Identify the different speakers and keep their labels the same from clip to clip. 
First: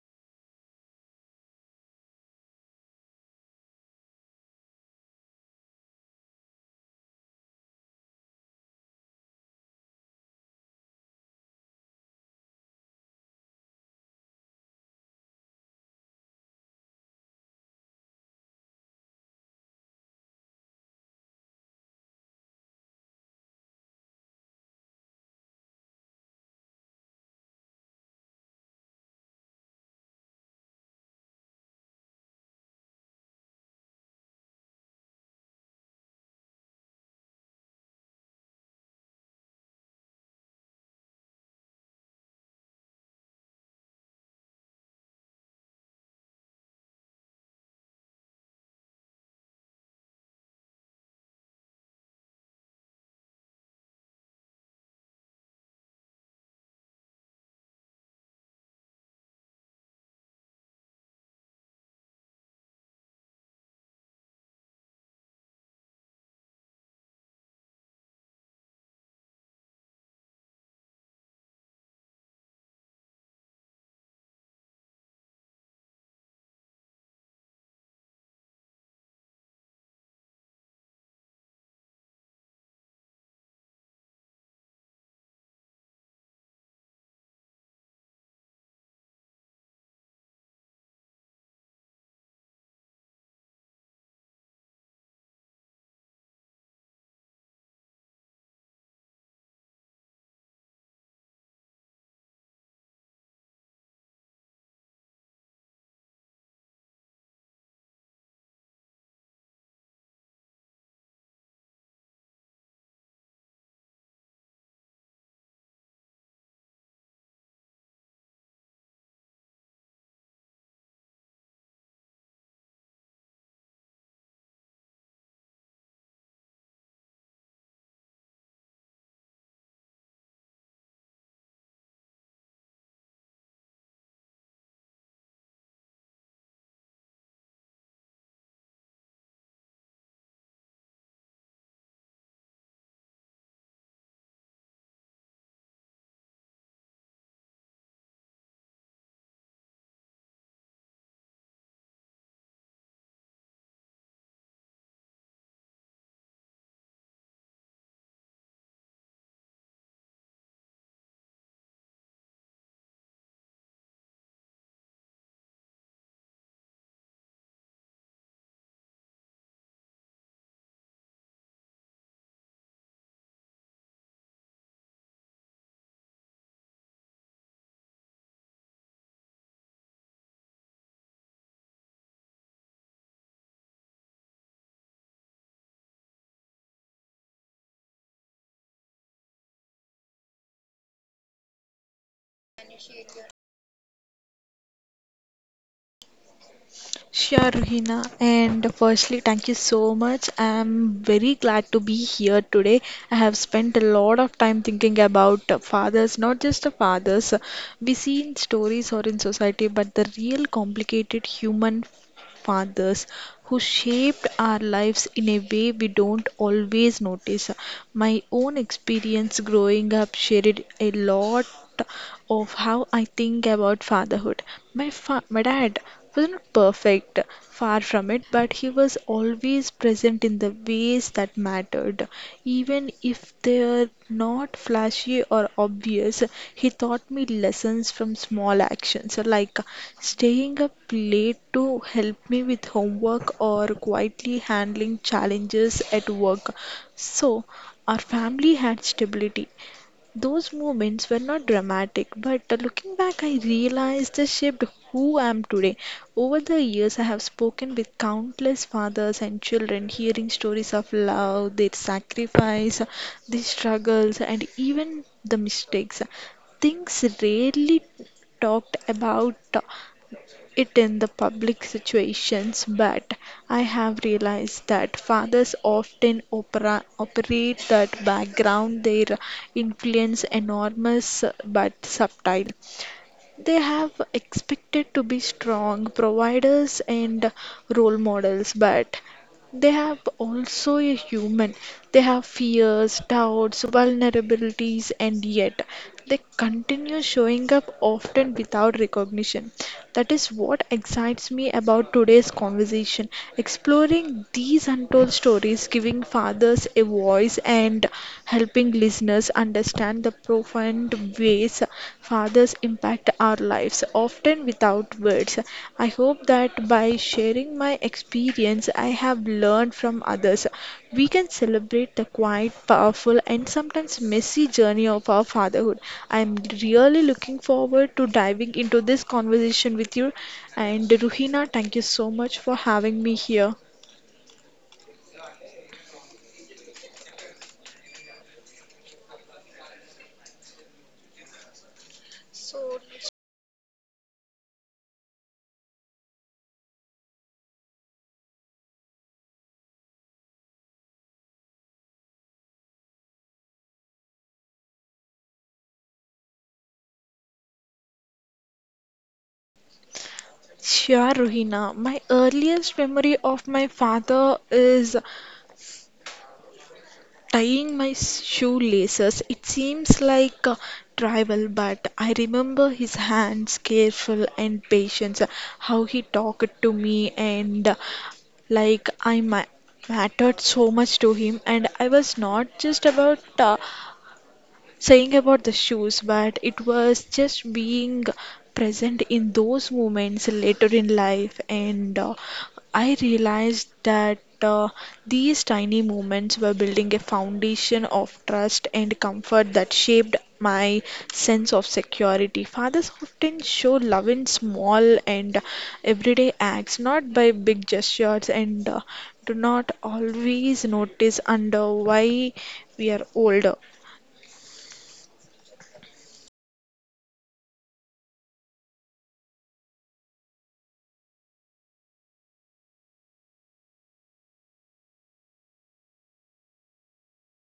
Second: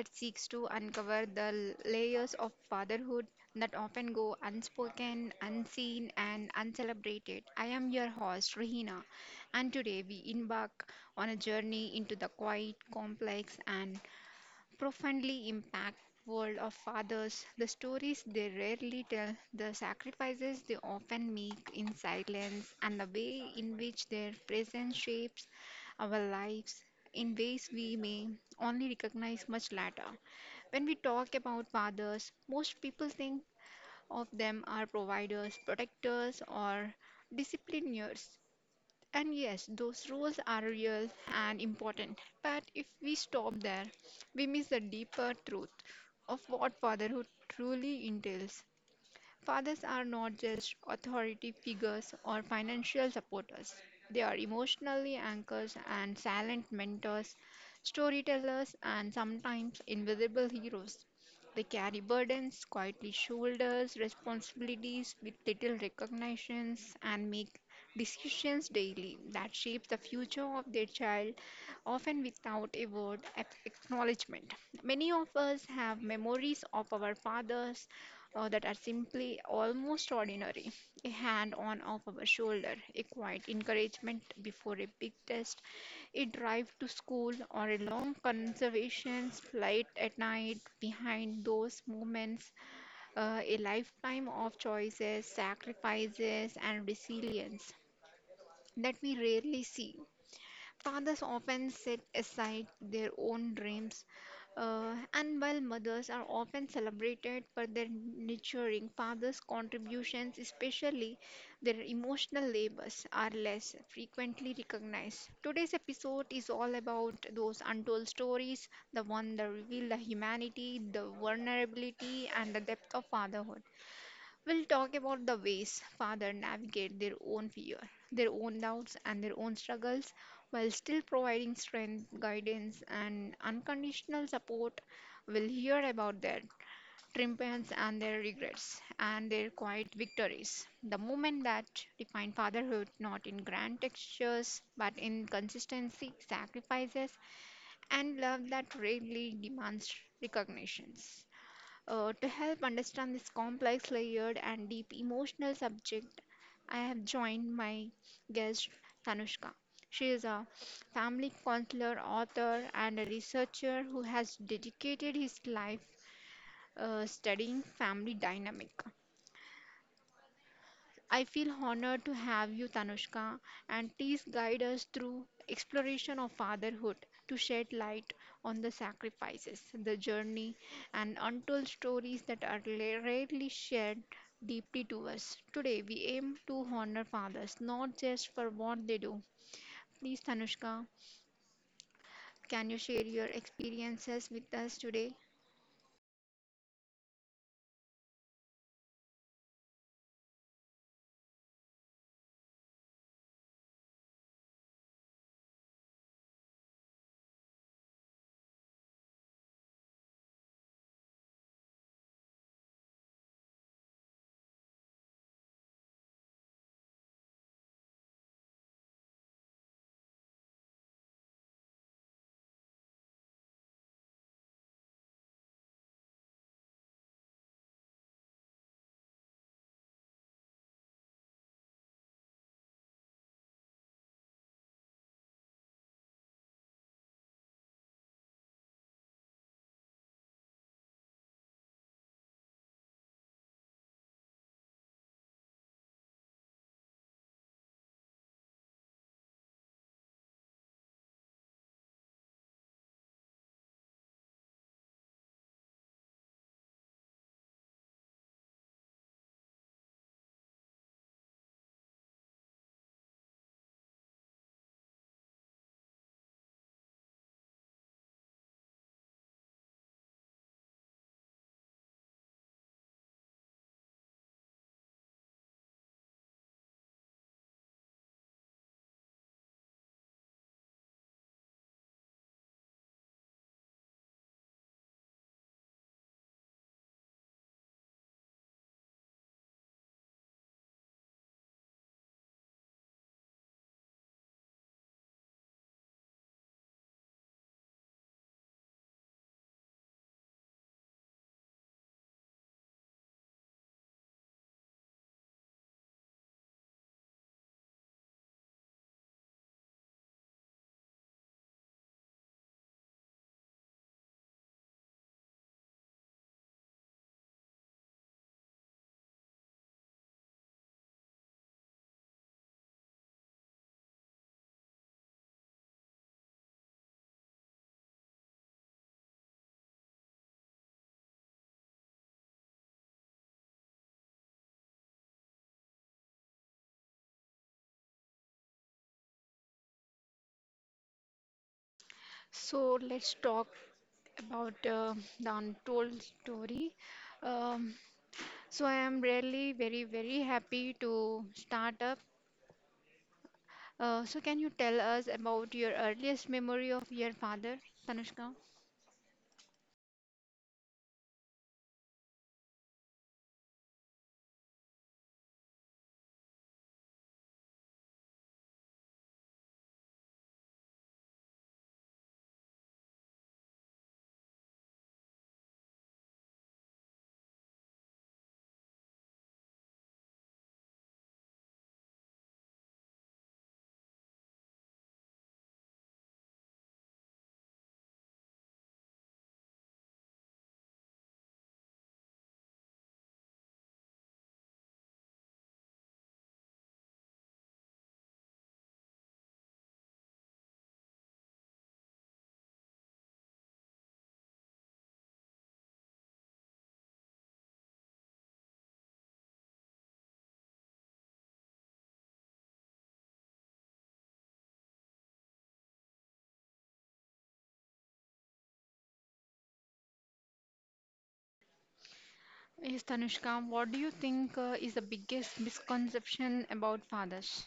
Speaker 1: that seeks to uncover the layers of fatherhood that often go unspoken, unseen, and uncelebrated. I am your host, Rahina, and today we embark on a journey into the quiet, complex, and profoundly impact world of fathers, the stories they rarely tell, the sacrifices they often make in silence, and the way in which their presence shapes our lives in ways we may only recognize much later. When we talk about fathers, most people think of them are providers, protectors, or discipliners, and yes, those rules are real and important. But if we stop there, we miss the deeper truth of what fatherhood truly entails. Fathers are not just authority figures or financial supporters. They are emotionally anchors and silent mentors, storytellers, and sometimes invisible heroes. They carry burdens, quietly shoulders responsibilities with little recognitions, and make decisions daily that shape the future of their child, often without a word of acknowledgement. Many of us have memories of our fathers that are simply almost ordinary. A hand on off our shoulder, a quiet encouragement before a big test, a drive to school, or a long conservation flight at night. Behind those moments, a lifetime of choices, sacrifices, and resilience that we rarely see. Fathers often set aside their own dreams, and while mothers are often celebrated for their nurturing, fathers' contributions, especially their emotional labors, are less frequently recognized. Today's episode is all about those untold stories, the one that reveal the humanity, the vulnerability, and the depth of fatherhood. We'll talk about the ways fathers navigate their own fear, their own doubts, and their own struggles while still providing strength, guidance, and unconditional support. We'll hear about their triumphs and their regrets and their quiet victories. The moment that define fatherhood not in grand gestures but in consistency, sacrifices, and love that rarely demands recognitions. To help understand this complex, layered, and deep emotional subject, I have joined my guest Tanushka. She is a family counselor, author, and a researcher who has dedicated his life studying family dynamic. I feel honored to have you, Tanushka, and please guide us through exploration of fatherhood to shed light on the sacrifices, the journey, and untold stories that are rarely shared deeply to us. Today, we aim to honor fathers, not just for what they do. Please, Tanushka, can you share your experiences with us today?
Speaker 2: Sure, Ruhina. And firstly, thank you so much. I'm very glad to be here today. I have spent a lot of time thinking about fathers, not just the fathers we see in stories or in society, but the real complicated human fathers who shaped our lives in a way we don't always notice. My own experience growing up shared a lot of how I think about fatherhood. My dad was not perfect, far from it, but he was always present in the ways that mattered. Even if they're not flashy or obvious, he taught me lessons from small actions like staying up late to help me with homework or quietly handling challenges at work. So, our family had stability, those moments were not dramatic, but looking back, I realized they shaped who I am today. Over the years, I have spoken with countless fathers and children, hearing stories of love, their sacrifice, their struggles, and even the mistakes. Things rarely talked about it in the public situations, but I have realized that fathers often operate that background. Their influence enormous but subtle, they have expected to be strong providers and role models, but they have also a human, they have fears, doubts, vulnerabilities, and yet they continue showing up often without recognition. That is what excites me about today's conversation, exploring these untold stories, giving fathers a voice and helping listeners understand the profound ways fathers impact our lives, often without words. I hope that by sharing my experience I have learned from others, we can celebrate the quiet, powerful, and sometimes messy journey of our fatherhood. I am really looking forward to diving into this conversation with you. And Ruhina, thank you so much for having me here.
Speaker 1: So, let's talk about the untold story. Um, So I am really very, very happy to start up. So can you tell us about your earliest memory of your father, Tanushka?
Speaker 2: Sure, Ruhina. My earliest memory of my father is tying my shoelaces. It seems like trivial, but I remember his hands, careful and patient, how he talked to me, and like mattered so much to him. And I was not just about saying about the shoes, but it was just being present in those moments later in life. And I realized that these tiny moments were building a foundation of trust and comfort that shaped my sense of security. Fathers often show love in small and everyday acts, not by big gestures, and do not always notice under why we are older.
Speaker 1: Yes, Tanushka, what do you think is the biggest misconception about fathers?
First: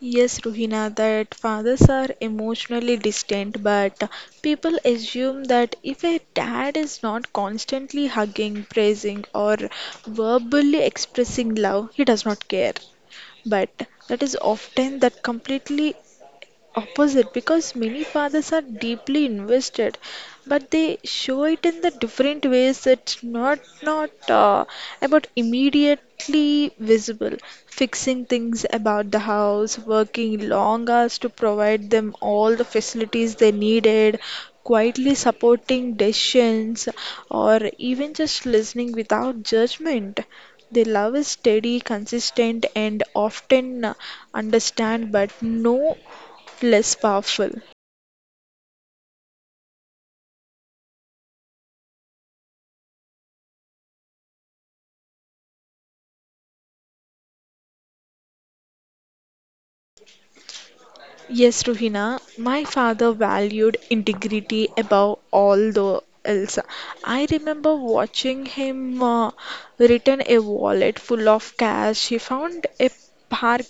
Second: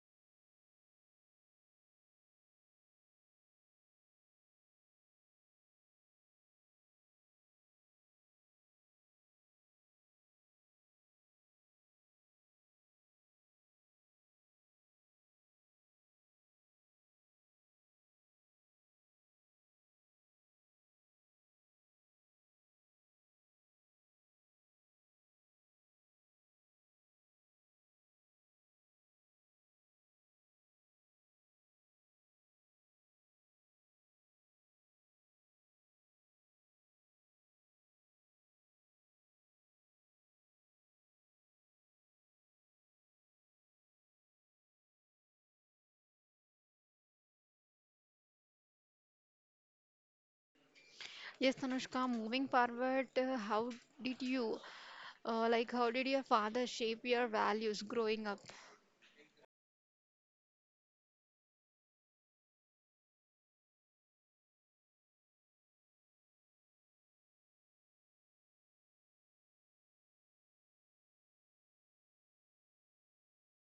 Speaker 2: Yes, Ruhina, that fathers are emotionally distant, but people assume that if a dad is not constantly hugging, praising, or verbally expressing love, he does not care. But that is often that completely opposite, because many fathers are deeply invested but they show it in the different ways, that's not about immediately visible, fixing things about the house, working long hours to provide them all the facilities they needed, quietly supporting decisions, or even just listening without judgment. Their love is steady, consistent, and often understand, but no less powerful.
Speaker 1: Yes, Tanushka, moving forward, did you, like, how did your father shape your values growing up?
Speaker 2: Yes, Ruhina, my father valued integrity above all the else. I remember watching him return a wallet full of cash. Park.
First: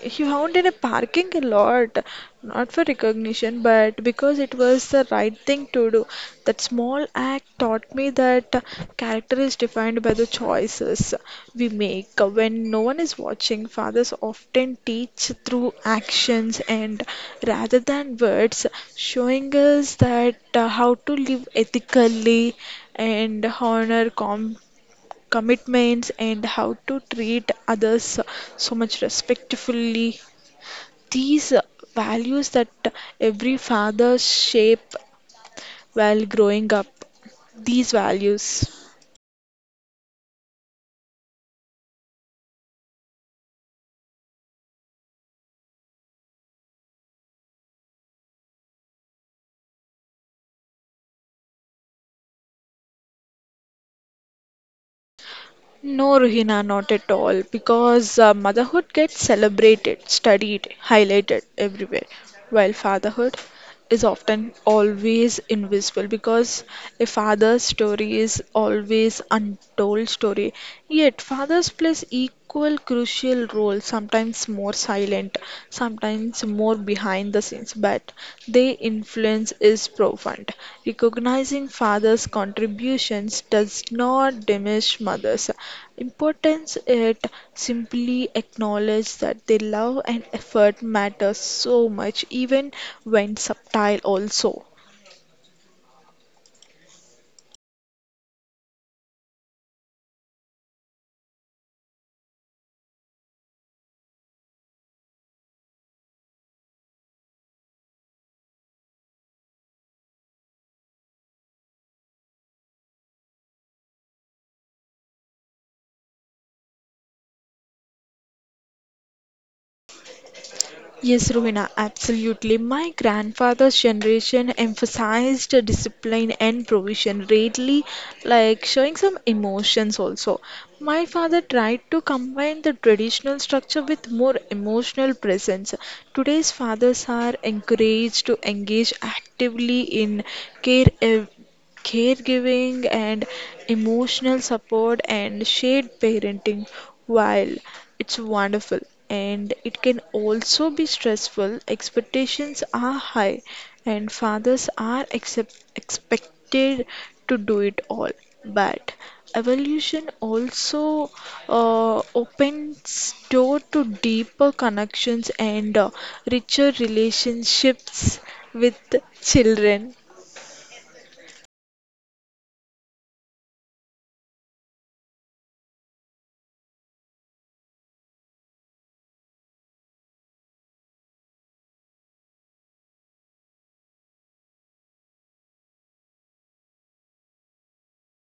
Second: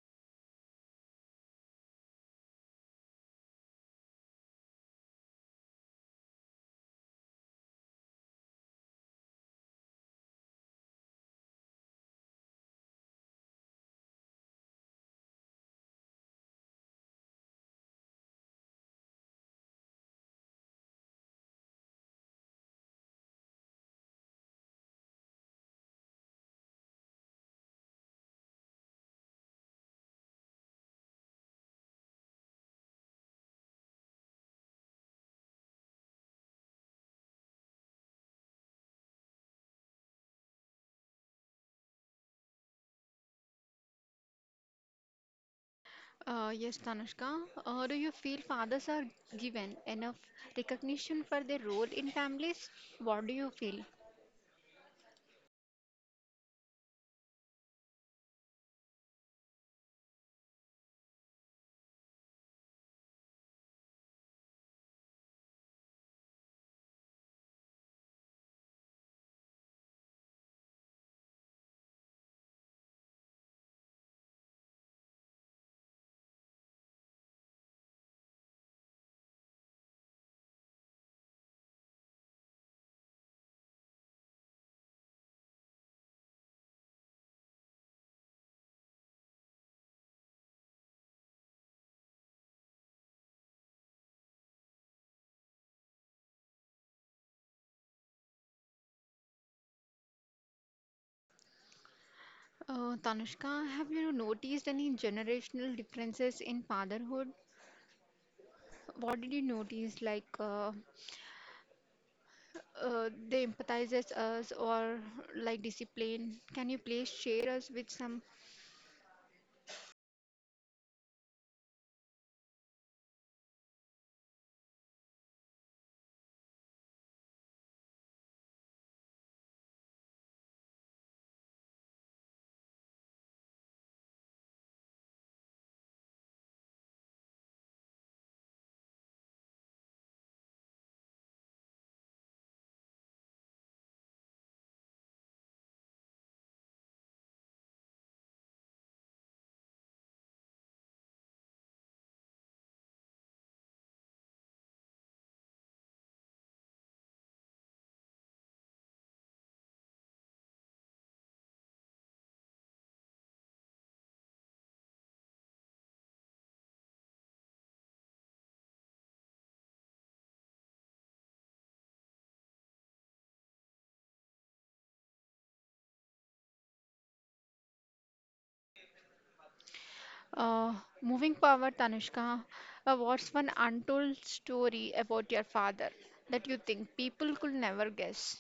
Speaker 2: He found in a parking lot, not for recognition, but because it was the right thing to do. That small act taught me that character is defined by the choices we make when no one is watching. Fathers often teach through actions and rather than words, showing us that how to live ethically and honor commitments, and how to treat others so much respectfully. These values that every father shape while growing up these values?
Speaker 1: Yes, Tanushka, do you feel fathers are given enough recognition for their role in families? What do you feel?
Speaker 2: No, Ruhina, not at all, because motherhood gets celebrated, studied, highlighted everywhere, while fatherhood is often always invisible, because a father's story is always untold story. Yet fathers plays equal crucial role, sometimes more silent, sometimes more behind the scenes, but they influence is profound. Recognizing father's contributions does not diminish mother's importance, it simply acknowledges that their love and effort matter so much, even when subtle, also.
Speaker 1: Tanushka, have you noticed any generational differences in fatherhood? What did you notice? They empathizes us or like discipline? Can you please share us with some?
Speaker 2: Yes, Rowena, absolutely. My grandfather's generation emphasized discipline and provision, really like showing some emotions also. My father tried to combine the traditional structure with more emotional presence. Today's fathers are encouraged to engage actively in care ev- caregiving and emotional support and shared parenting. While it's wonderful, and it can also be stressful, expectations are high and fathers are expected to do it all, but evolution also opens door to deeper connections and richer relationships with children.
Speaker 1: Uh, Moving forward, Tanushka, what's one untold story about your father that you think people could never guess?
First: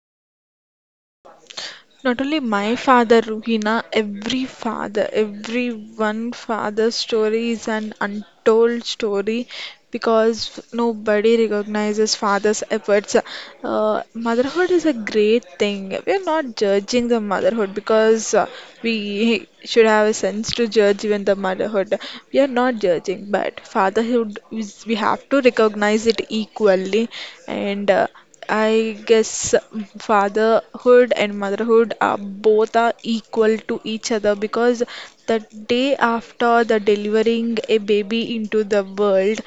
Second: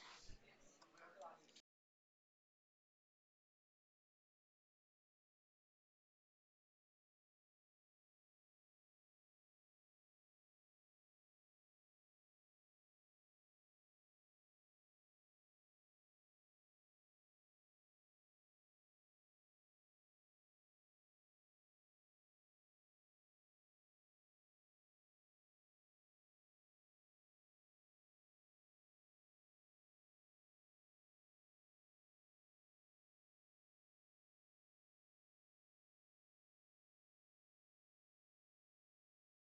Speaker 2: Not only my father, Ruhina, every father, every one father's story is an untold story, because nobody recognizes father's efforts. Motherhood is a great thing. We are not judging the motherhood, because we should have a sense to judge even the motherhood. We are not judging, but fatherhood is, we have to recognize it equally, and I guess fatherhood and motherhood are both are equal to each other, because the day after the delivering a baby into the world,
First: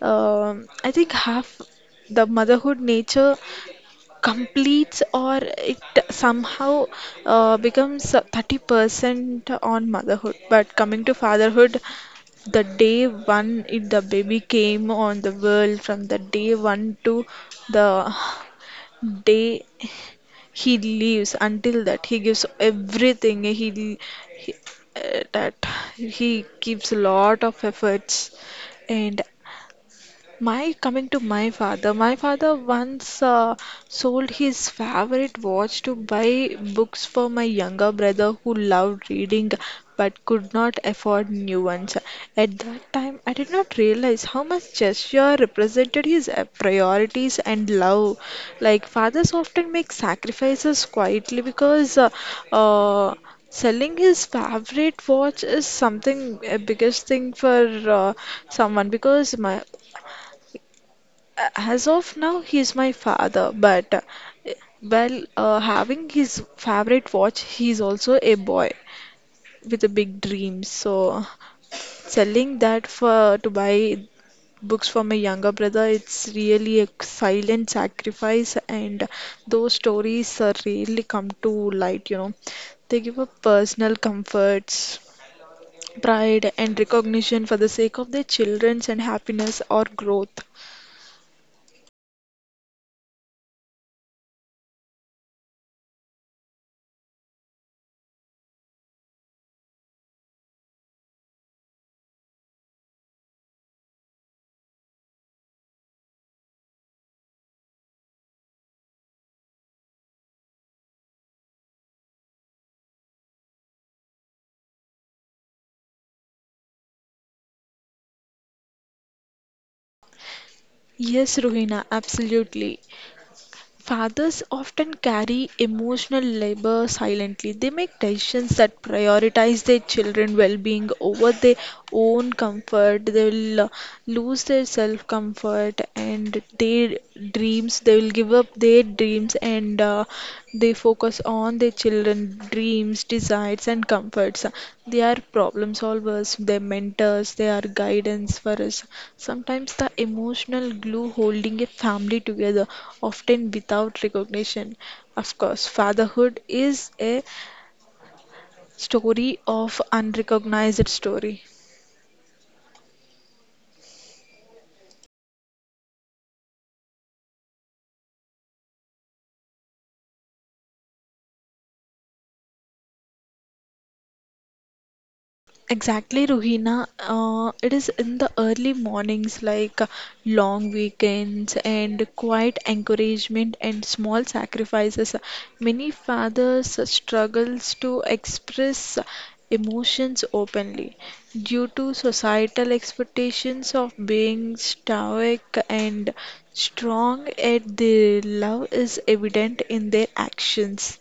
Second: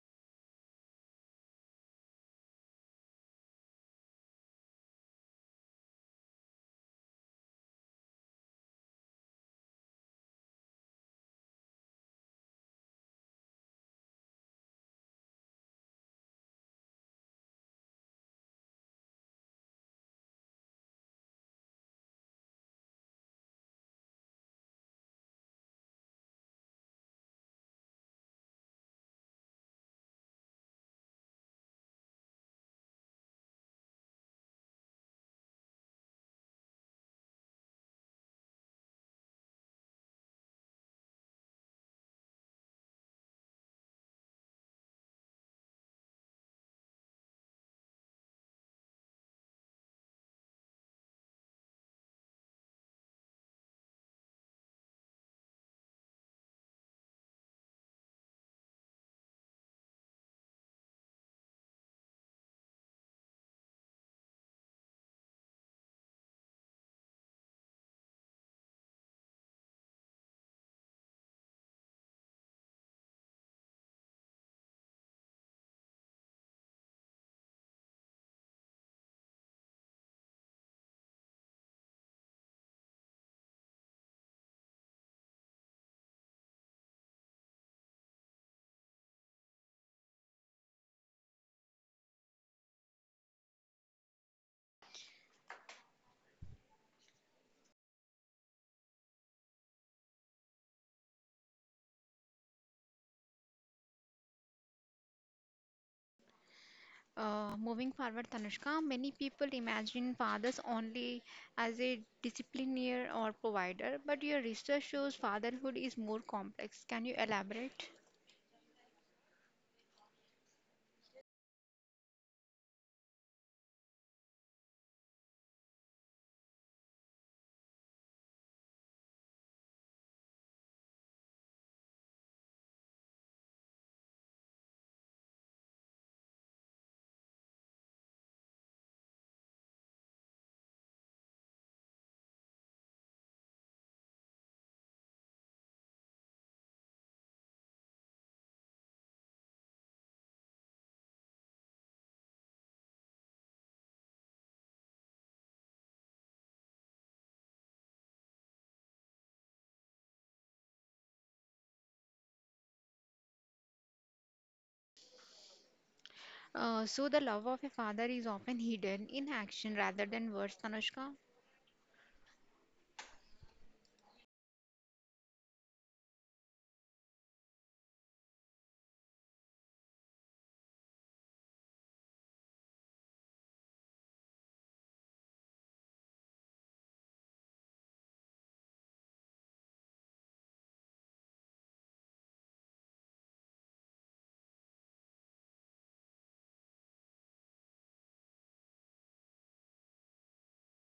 Speaker 2: I think half the motherhood nature completes or it somehow becomes 30% on motherhood. But coming to fatherhood, the day one it, the baby came on the world from the day one to the day he lives until that he gives everything he that he gives a lot of efforts. And my coming to my father once sold his favorite watch to buy books for my younger brother who loved reading but could not afford new ones. At that time, I did not realize how much gesture represented his priorities and love. Like fathers often make sacrifices quietly, because uh, selling his favorite watch is something a biggest thing for someone, because my as of now he is my father, but having his favorite watch, he is also a boy with a big dream, so selling that for to buy books for my younger brother, it's really a silent sacrifice, and those stories are really come to light. They give up personal comforts, pride, and recognition for the sake of their children's and happiness or growth.
Speaker 1: Moving forward, Tanushka, many people imagine fathers only as a discipliner or provider, but your research shows fatherhood is more complex. Can you elaborate?
Speaker 2: Yes, Ruhina, absolutely. Fathers often carry emotional labor silently. They make decisions that prioritize their children's well being over their own comfort. They will lose their self comfort and their dreams. They will give up their dreams, and they focus on their children dreams, desires, and comforts. They are problem solvers, they're mentors, they are guidance for us, sometimes the emotional glue holding a family together, often without recognition. Of course, fatherhood is a story of unrecognized story.
Speaker 1: So, the love of a father is often hidden in action rather than words, Tanushka.
Speaker 2: Exactly, Ruhina. It is in the early mornings, like long weekends and quiet encouragement and small sacrifices. Many fathers struggles to express emotions openly due to societal expectations of being stoic and strong. At their love is evident in their actions.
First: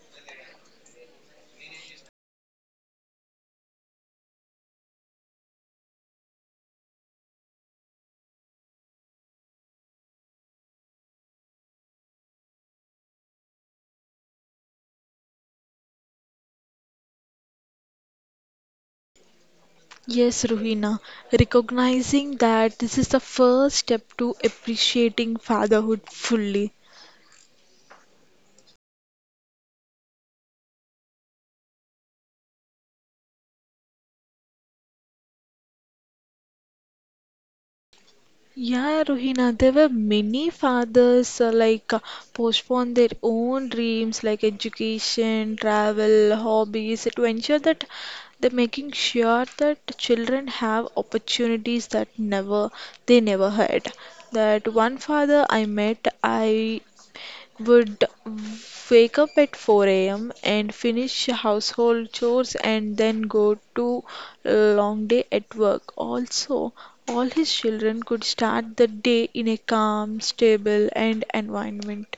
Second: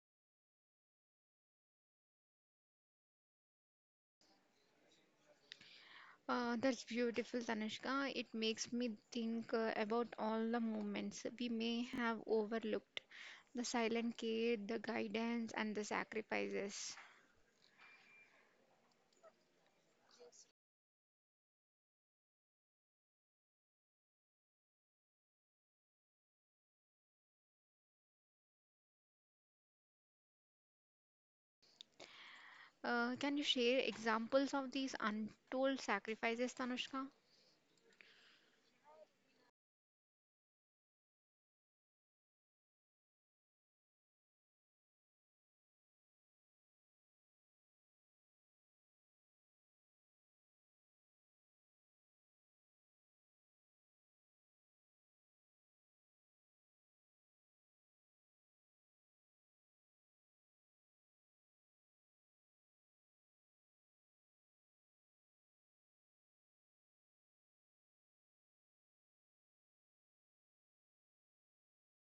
Speaker 1: That's beautiful, Tanushka. It makes me think about all the moments we may have overlooked, the silent care, the guidance, and the sacrifices.
Speaker 2: Yes, Ruhina, recognizing that this is the first step to appreciating fatherhood fully.
Speaker 1: Can you share examples of these untold sacrifices, Tanushka?
Speaker 2: Yeah, Rohina. There were many fathers postpone their own dreams like education, travel, hobbies to ensure that they're making sure that children have opportunities that never they never had. That one father I met, I would wake up at 4 a.m. and finish household chores, and then go to a long day at work. Also, all his children could start the day in a calm, stable, and environment.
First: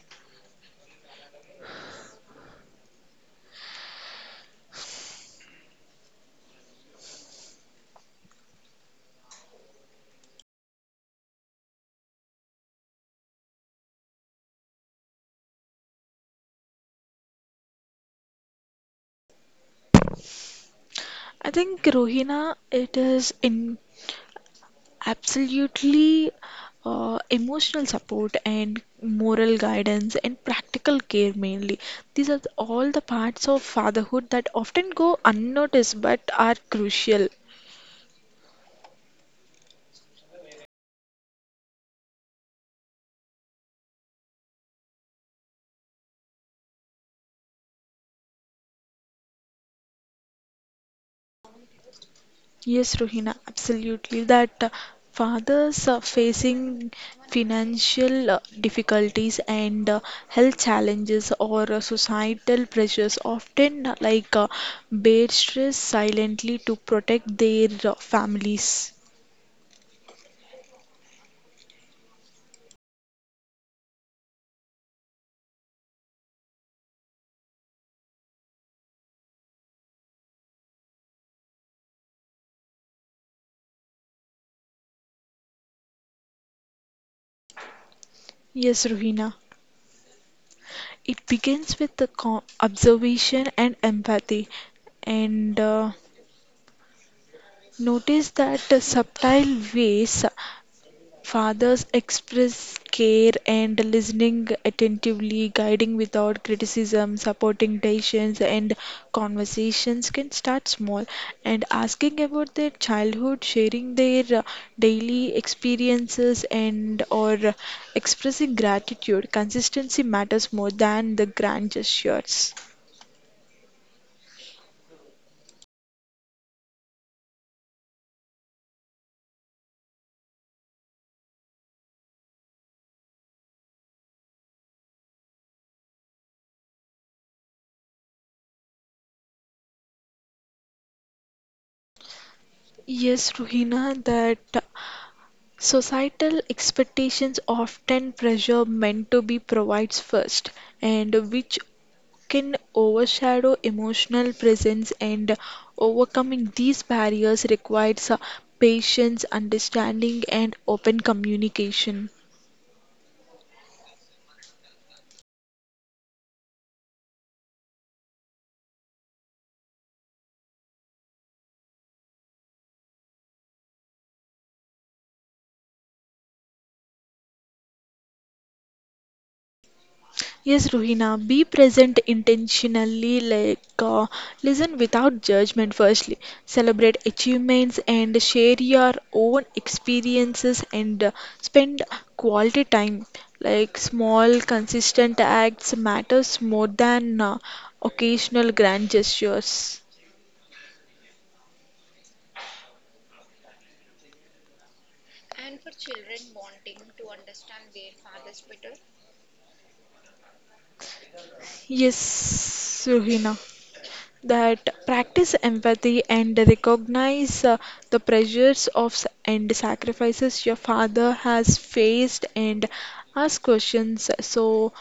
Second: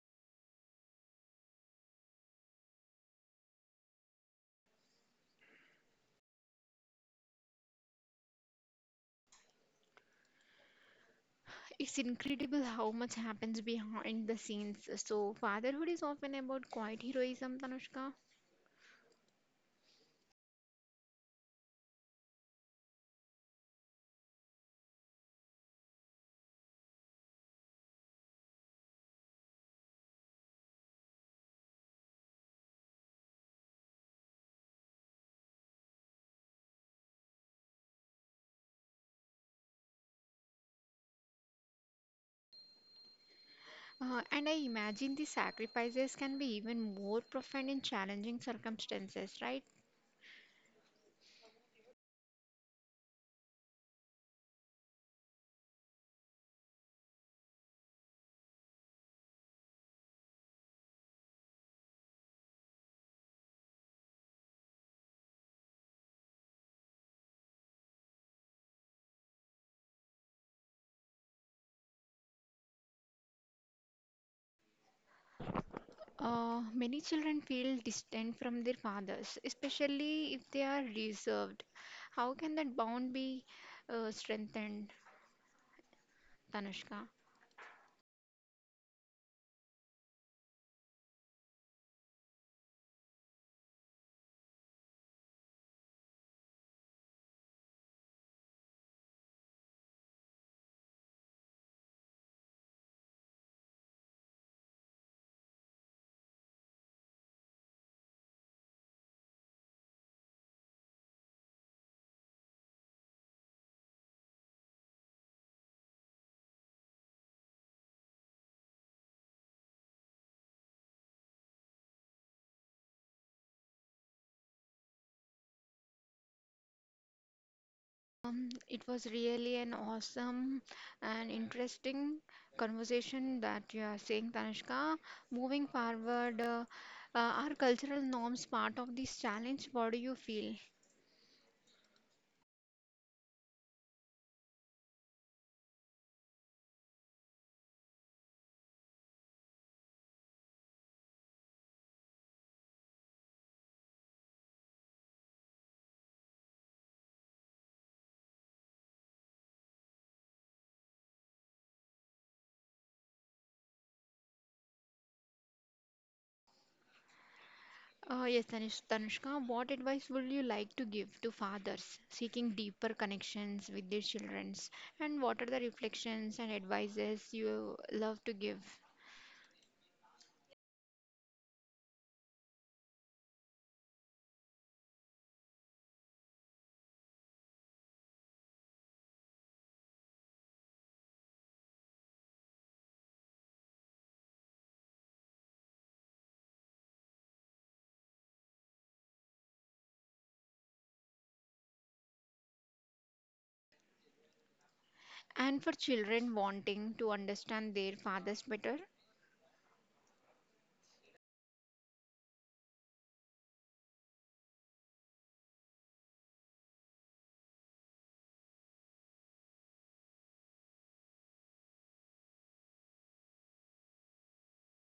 Speaker 1: It's incredible how much happens behind the scenes. So, fatherhood is often about quiet heroism, Tanushka.
Speaker 2: I think Rohina, it is in absolutely emotional support and moral guidance and practical care mainly. These are all the parts of fatherhood that often go unnoticed but are crucial.
Speaker 1: And I imagine these sacrifices can be even more profound in challenging circumstances, right?
Speaker 2: Yes, Rohina, absolutely. That fathers are facing financial difficulties and health challenges or societal pressures often bear stress silently to protect their families.
Speaker 1: Many children feel distant from their fathers, especially if they are reserved. How can that bond be strengthened, Tanushka?
Speaker 2: Yes, Rohina. It begins with the observation and empathy, and notice that subtle ways fathers express care, and listening attentively, guiding without criticism, supporting decisions, and conversations can start small, and asking about their childhood, sharing their daily experiences, and or expressing gratitude. Consistency matters more than the grand gestures.
Speaker 1: It was really an awesome and interesting conversation that you are saying, Tanishka. Moving forward, are cultural norms part of this challenge? What do you feel?
Speaker 2: Yes, Ruhina, that societal expectations often pressure men to be provides first, and which can overshadow emotional presence, and overcoming these barriers requires patience, understanding, and open communication.
Speaker 1: Yes, Tanishka, what advice would you like to give to fathers seeking deeper connections with their children? And what are the reflections and advices you love to give?
Speaker 2: Yes, Ruhina, be present intentionally, like listen without judgment firstly, celebrate achievements, and share your own experiences, and spend quality time. Like small, consistent acts matters more than occasional grand gestures.
Speaker 1: And for children wanting to understand their fathers better,
Speaker 2: Yes, Ruhina. That practice empathy and recognize the pressures of and sacrifices your father has faced, and ask questions, so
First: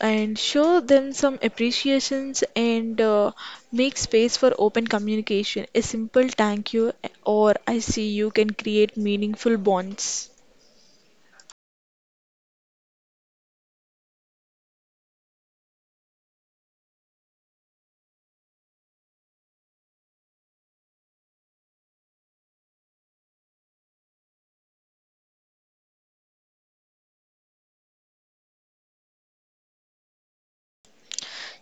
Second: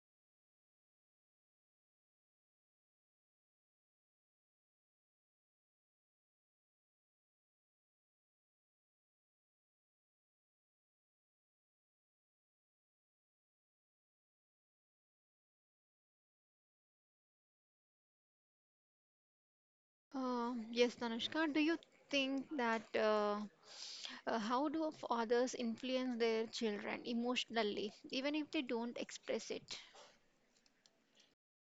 Speaker 2: and show them some appreciations, and make space for open communication. A simple thank you, or I see you, can create meaningful bonds.
Speaker 1: Yes, Tanushka, do you think that how do fathers influence their children emotionally, even if they don't express it?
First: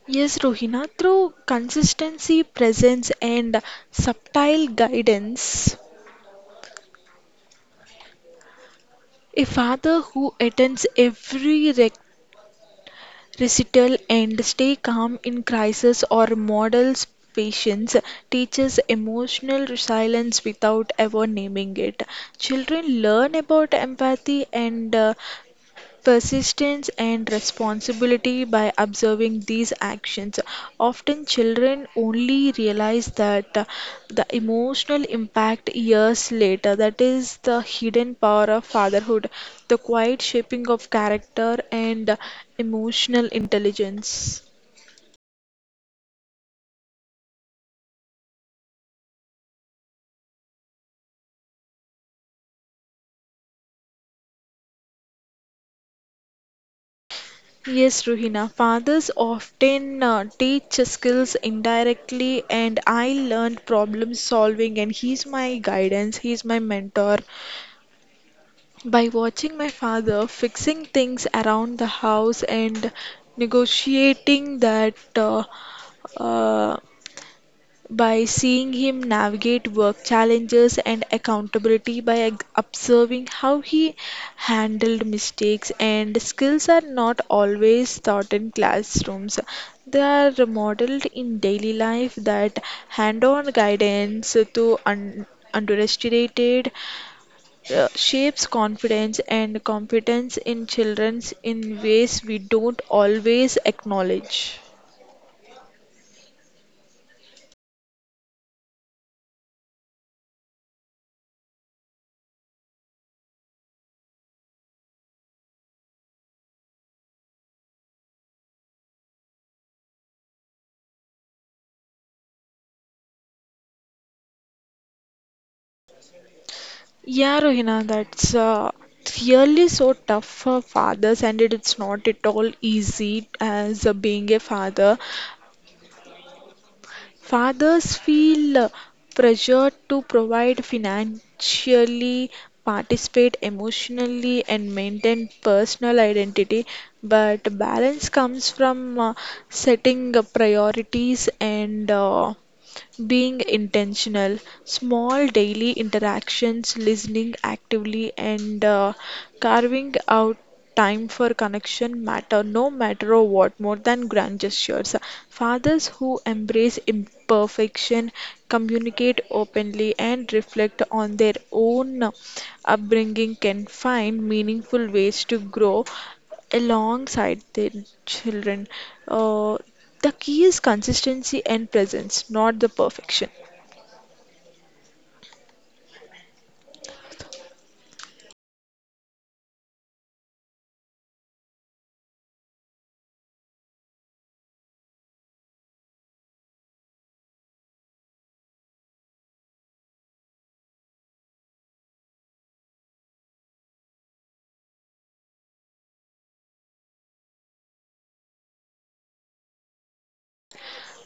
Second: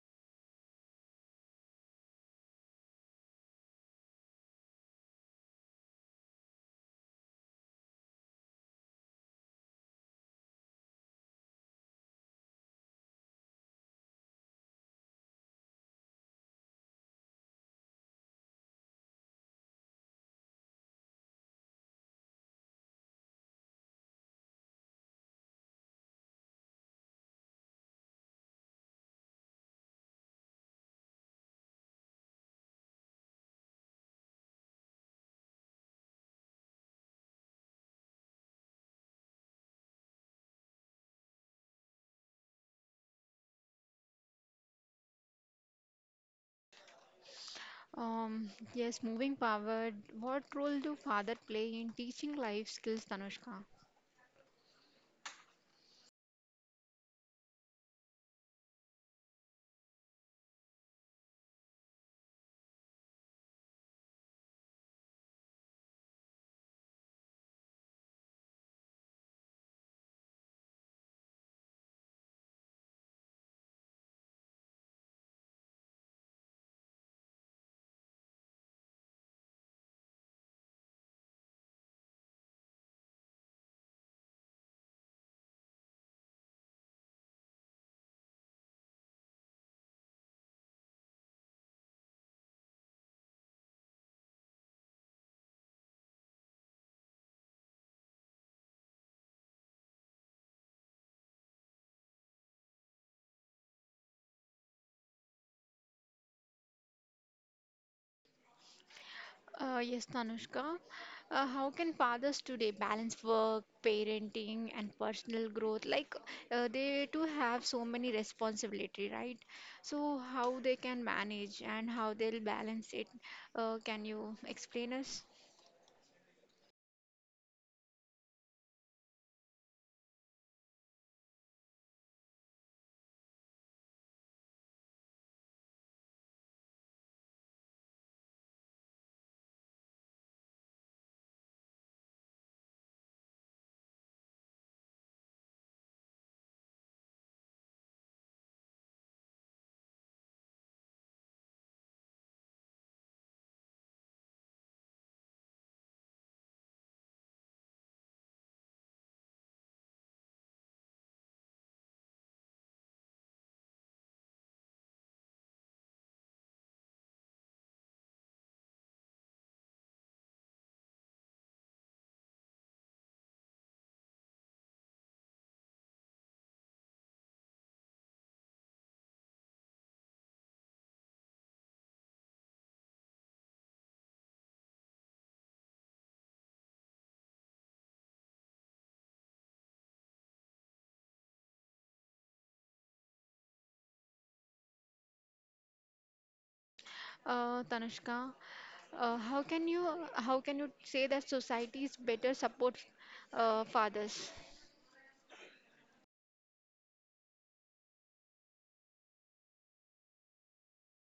Speaker 2: Yes, Rohina, through consistency, presence, and subtle guidance, a father who attends every recital and stay calm in crisis or models patience teaches emotional resilience without ever naming it. Children learn about empathy and persistence and responsibility by observing these actions. Often, children only realize that the emotional impact years later. That is the hidden power of fatherhood, the quiet shaping of character and emotional intelligence.
Speaker 1: Yes, moving forward, what role do father play in teaching life skills, Tanushka?
Speaker 2: Yes, Ruhina. Fathers often teach skills indirectly, and I learned problem solving, and he's my guidance, he's my mentor, by watching my father fixing things around the house and negotiating that, uh, by seeing him navigate work challenges and accountability, by observing how he handled mistakes, and skills are not always taught in classrooms. They are modeled in daily life, that hand on guidance to underestimated shapes confidence and competence in children in ways we don't always acknowledge.
Speaker 1: Yes, Tanushka. How can fathers today balance work, parenting, and personal growth? Like they too have so many responsibility, right? So how they can manage and how they'll balance it? Can you explain us,
Speaker 2: Yeah, Rohina, that's really so tough for fathers, and it's not at all easy as being a father. Fathers feel pressure to provide financially, participate emotionally, and maintain personal identity, but balance comes from setting priorities and being intentional, small daily interactions, listening actively, and carving out time for connection matter no matter what more than grand gestures. Fathers who embrace imperfection, communicate openly, and reflect on their own upbringing can find meaningful ways to grow alongside their children. Uh, the key is consistency and presence, not the perfection.
Speaker 1: Tanushka? How can you how can you say that society is better support fathers?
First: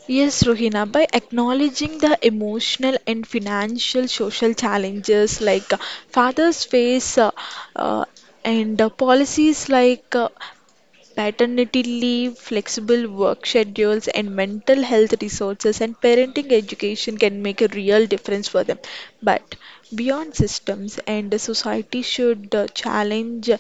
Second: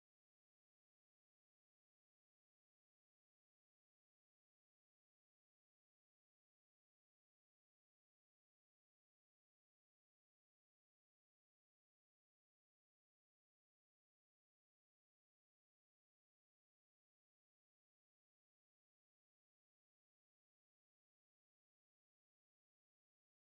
Speaker 2: Yes, Rohina, by acknowledging the emotional and financial social challenges, like fathers face uh, and policies like paternity leave, flexible work schedules, and mental health resources and parenting education can make a real difference for them. But beyond systems, and the society should challenge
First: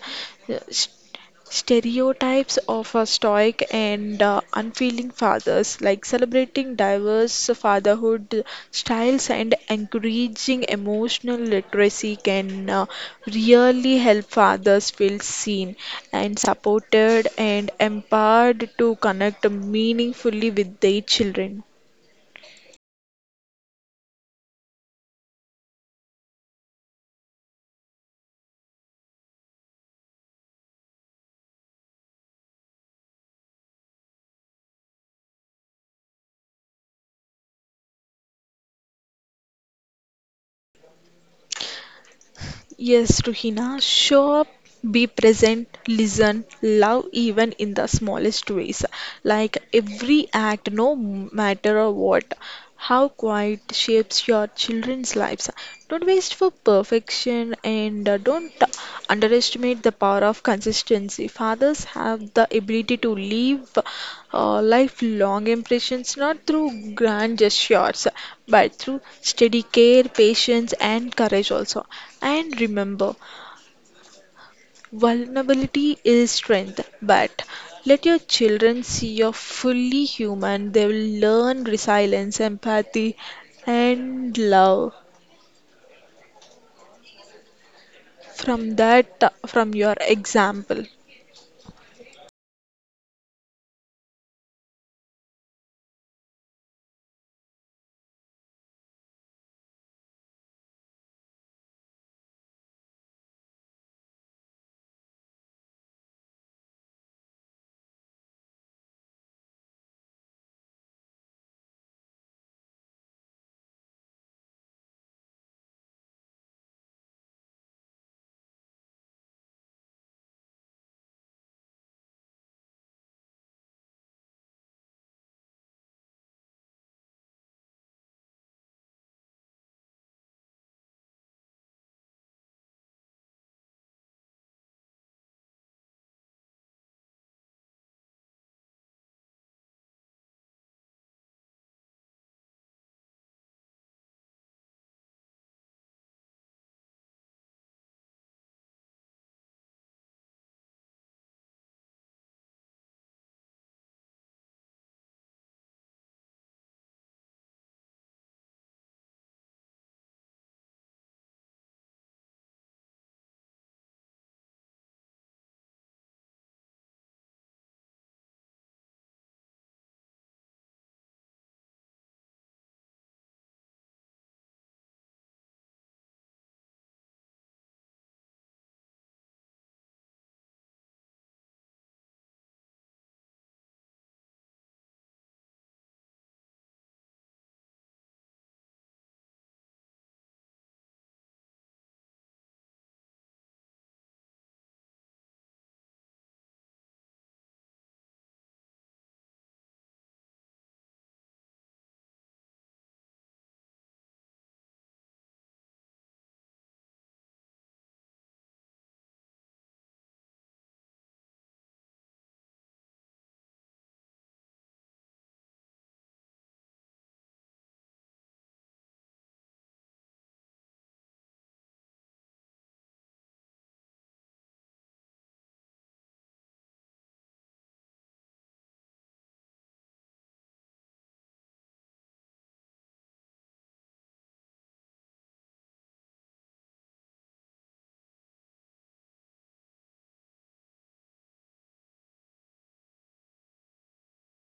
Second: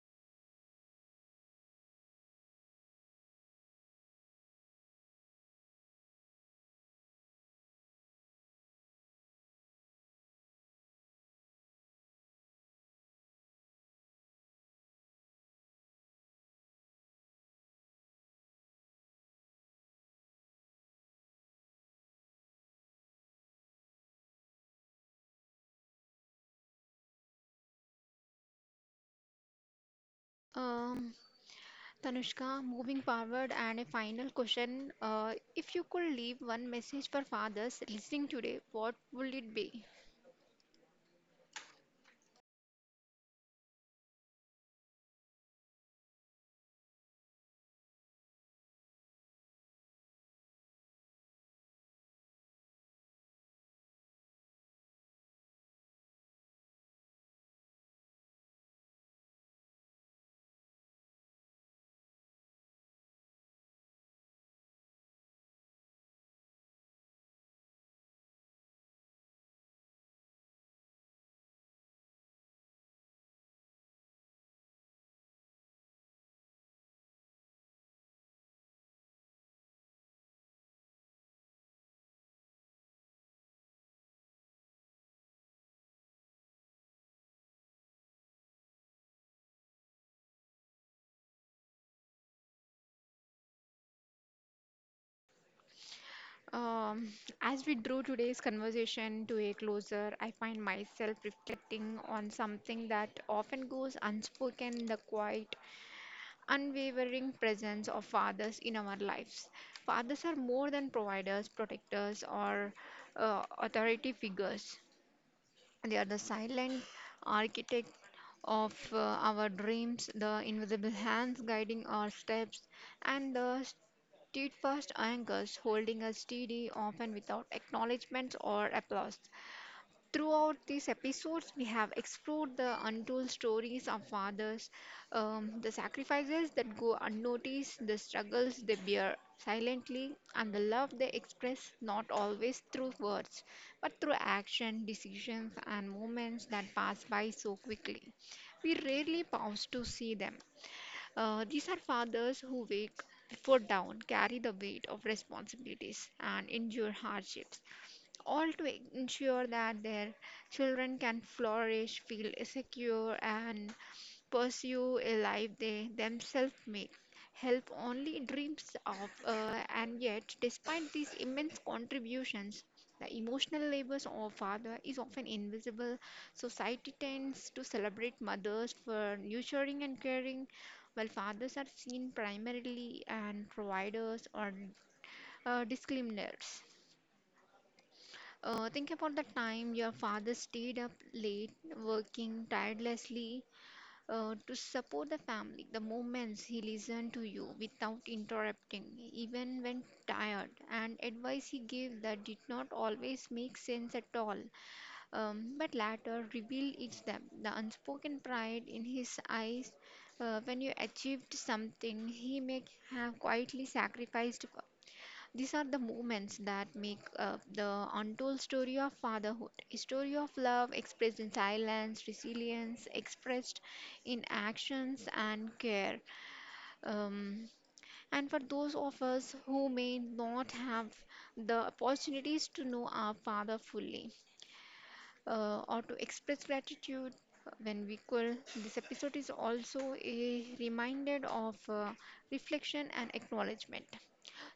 Speaker 2: stereotypes of a stoic and unfeeling fathers, like celebrating diverse fatherhood styles and encouraging emotional literacy, can really help fathers feel seen and supported and empowered to connect meaningfully with their children.
Speaker 1: Um, Tanushka, moving forward, and a final question. If you could leave one message for fathers listening today, what would it be?
Speaker 2: Yes, Ruhina, show up, be present, listen, love even in the smallest ways. Like every act, no matter what, how quiet shapes your children's lives. Don't waste for perfection, and don't underestimate the power of consistency. Fathers have the ability to leave lifelong impressions not through grand gestures but through steady care, patience, and courage also. And remember, vulnerability is strength, but let your children see you're fully human. They will learn resilience, empathy, and love from that, from your example.
Speaker 1: Um, as we drew today's conversation to a closer, I find myself reflecting on something that often goes unspoken, the quiet, unwavering presence of fathers in our lives. Fathers are more than providers, protectors, or authority figures. They are the silent architect of our dreams, the invisible hands guiding our steps, and the steadfast anchors holding us steady, often without acknowledgments or applause. Throughout these episodes, we have explored the untold stories of fathers, the sacrifices that go unnoticed, the struggles they bear silently, and the love they express not always through words, but through action, decisions, and moments that pass by so quickly. We rarely pause to see them. These are fathers who wake before dawn, carry the weight of responsibilities, and endure hardships all to ensure that their children can flourish, feel secure, and pursue a life they themselves make. Help only dreams of, and yet, despite these immense contributions, the emotional labors of father is often invisible. Society tends to celebrate mothers for nurturing and caring, while fathers are seen primarily as providers or discipliners. Think about the time your father stayed up late, working tirelessly to support the family, the moments he listened to you without interrupting, even when tired, and advice he gave that did not always make sense at all, but later revealed its depth, the unspoken pride in his eyes when you achieved something he may have quietly sacrificed, these are the moments that make up the untold story of fatherhood, a story of love expressed in silence, resilience, expressed in actions and care. Um, and for those of us who may not have the opportunities to know our father fully or to express gratitude when we could, this episode is also a reminder of reflection and acknowledgement.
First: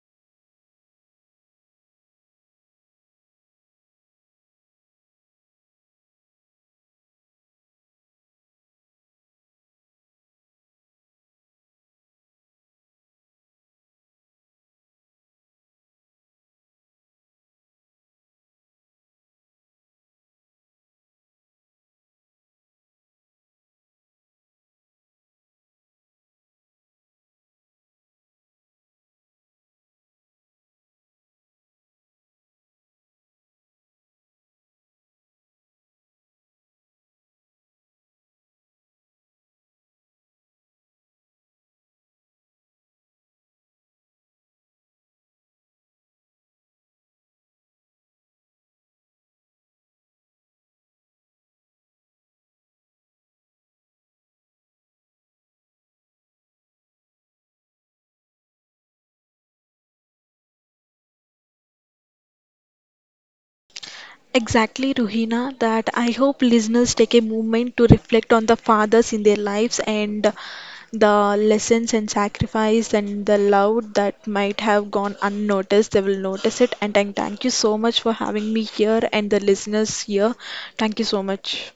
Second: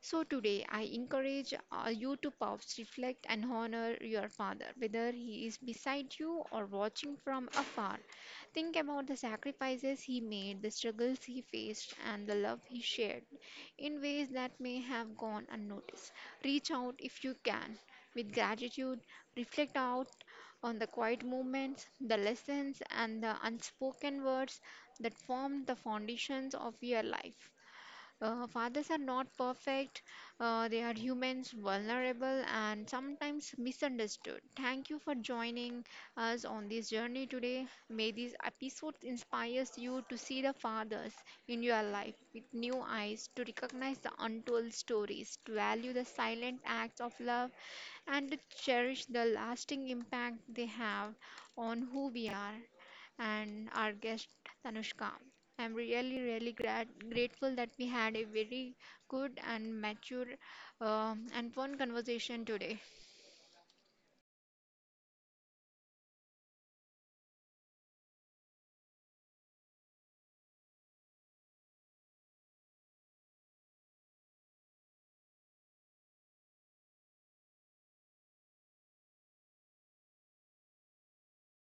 Speaker 1: So today, I encourage you to pause, reflect, and honor your father, whether he is beside you or watching from afar. Think about the sacrifices he made, the struggles he faced, and the love he shared in ways that may have gone unnoticed. Reach out if you can with gratitude, reflect out on the quiet moments, the lessons, and the unspoken words that formed the foundations of your life. Fathers are not perfect, they are humans, vulnerable, and sometimes misunderstood. Thank you for joining us on this journey today. May this episode inspires you to see the fathers in your life with new eyes, to recognize the untold stories, to value the silent acts of love and to cherish the lasting impact they have on who we are, and our guest Tanushka. I'm really, really grateful that we had a very good and mature and fun conversation today.
Speaker 2: Exactly, Ruhina, that I hope listeners take a moment to reflect on the fathers in their lives and the lessons and sacrifice and the love that might have gone unnoticed. They will notice it. And I thank you so much for having me here and the listeners here. Thank you so much.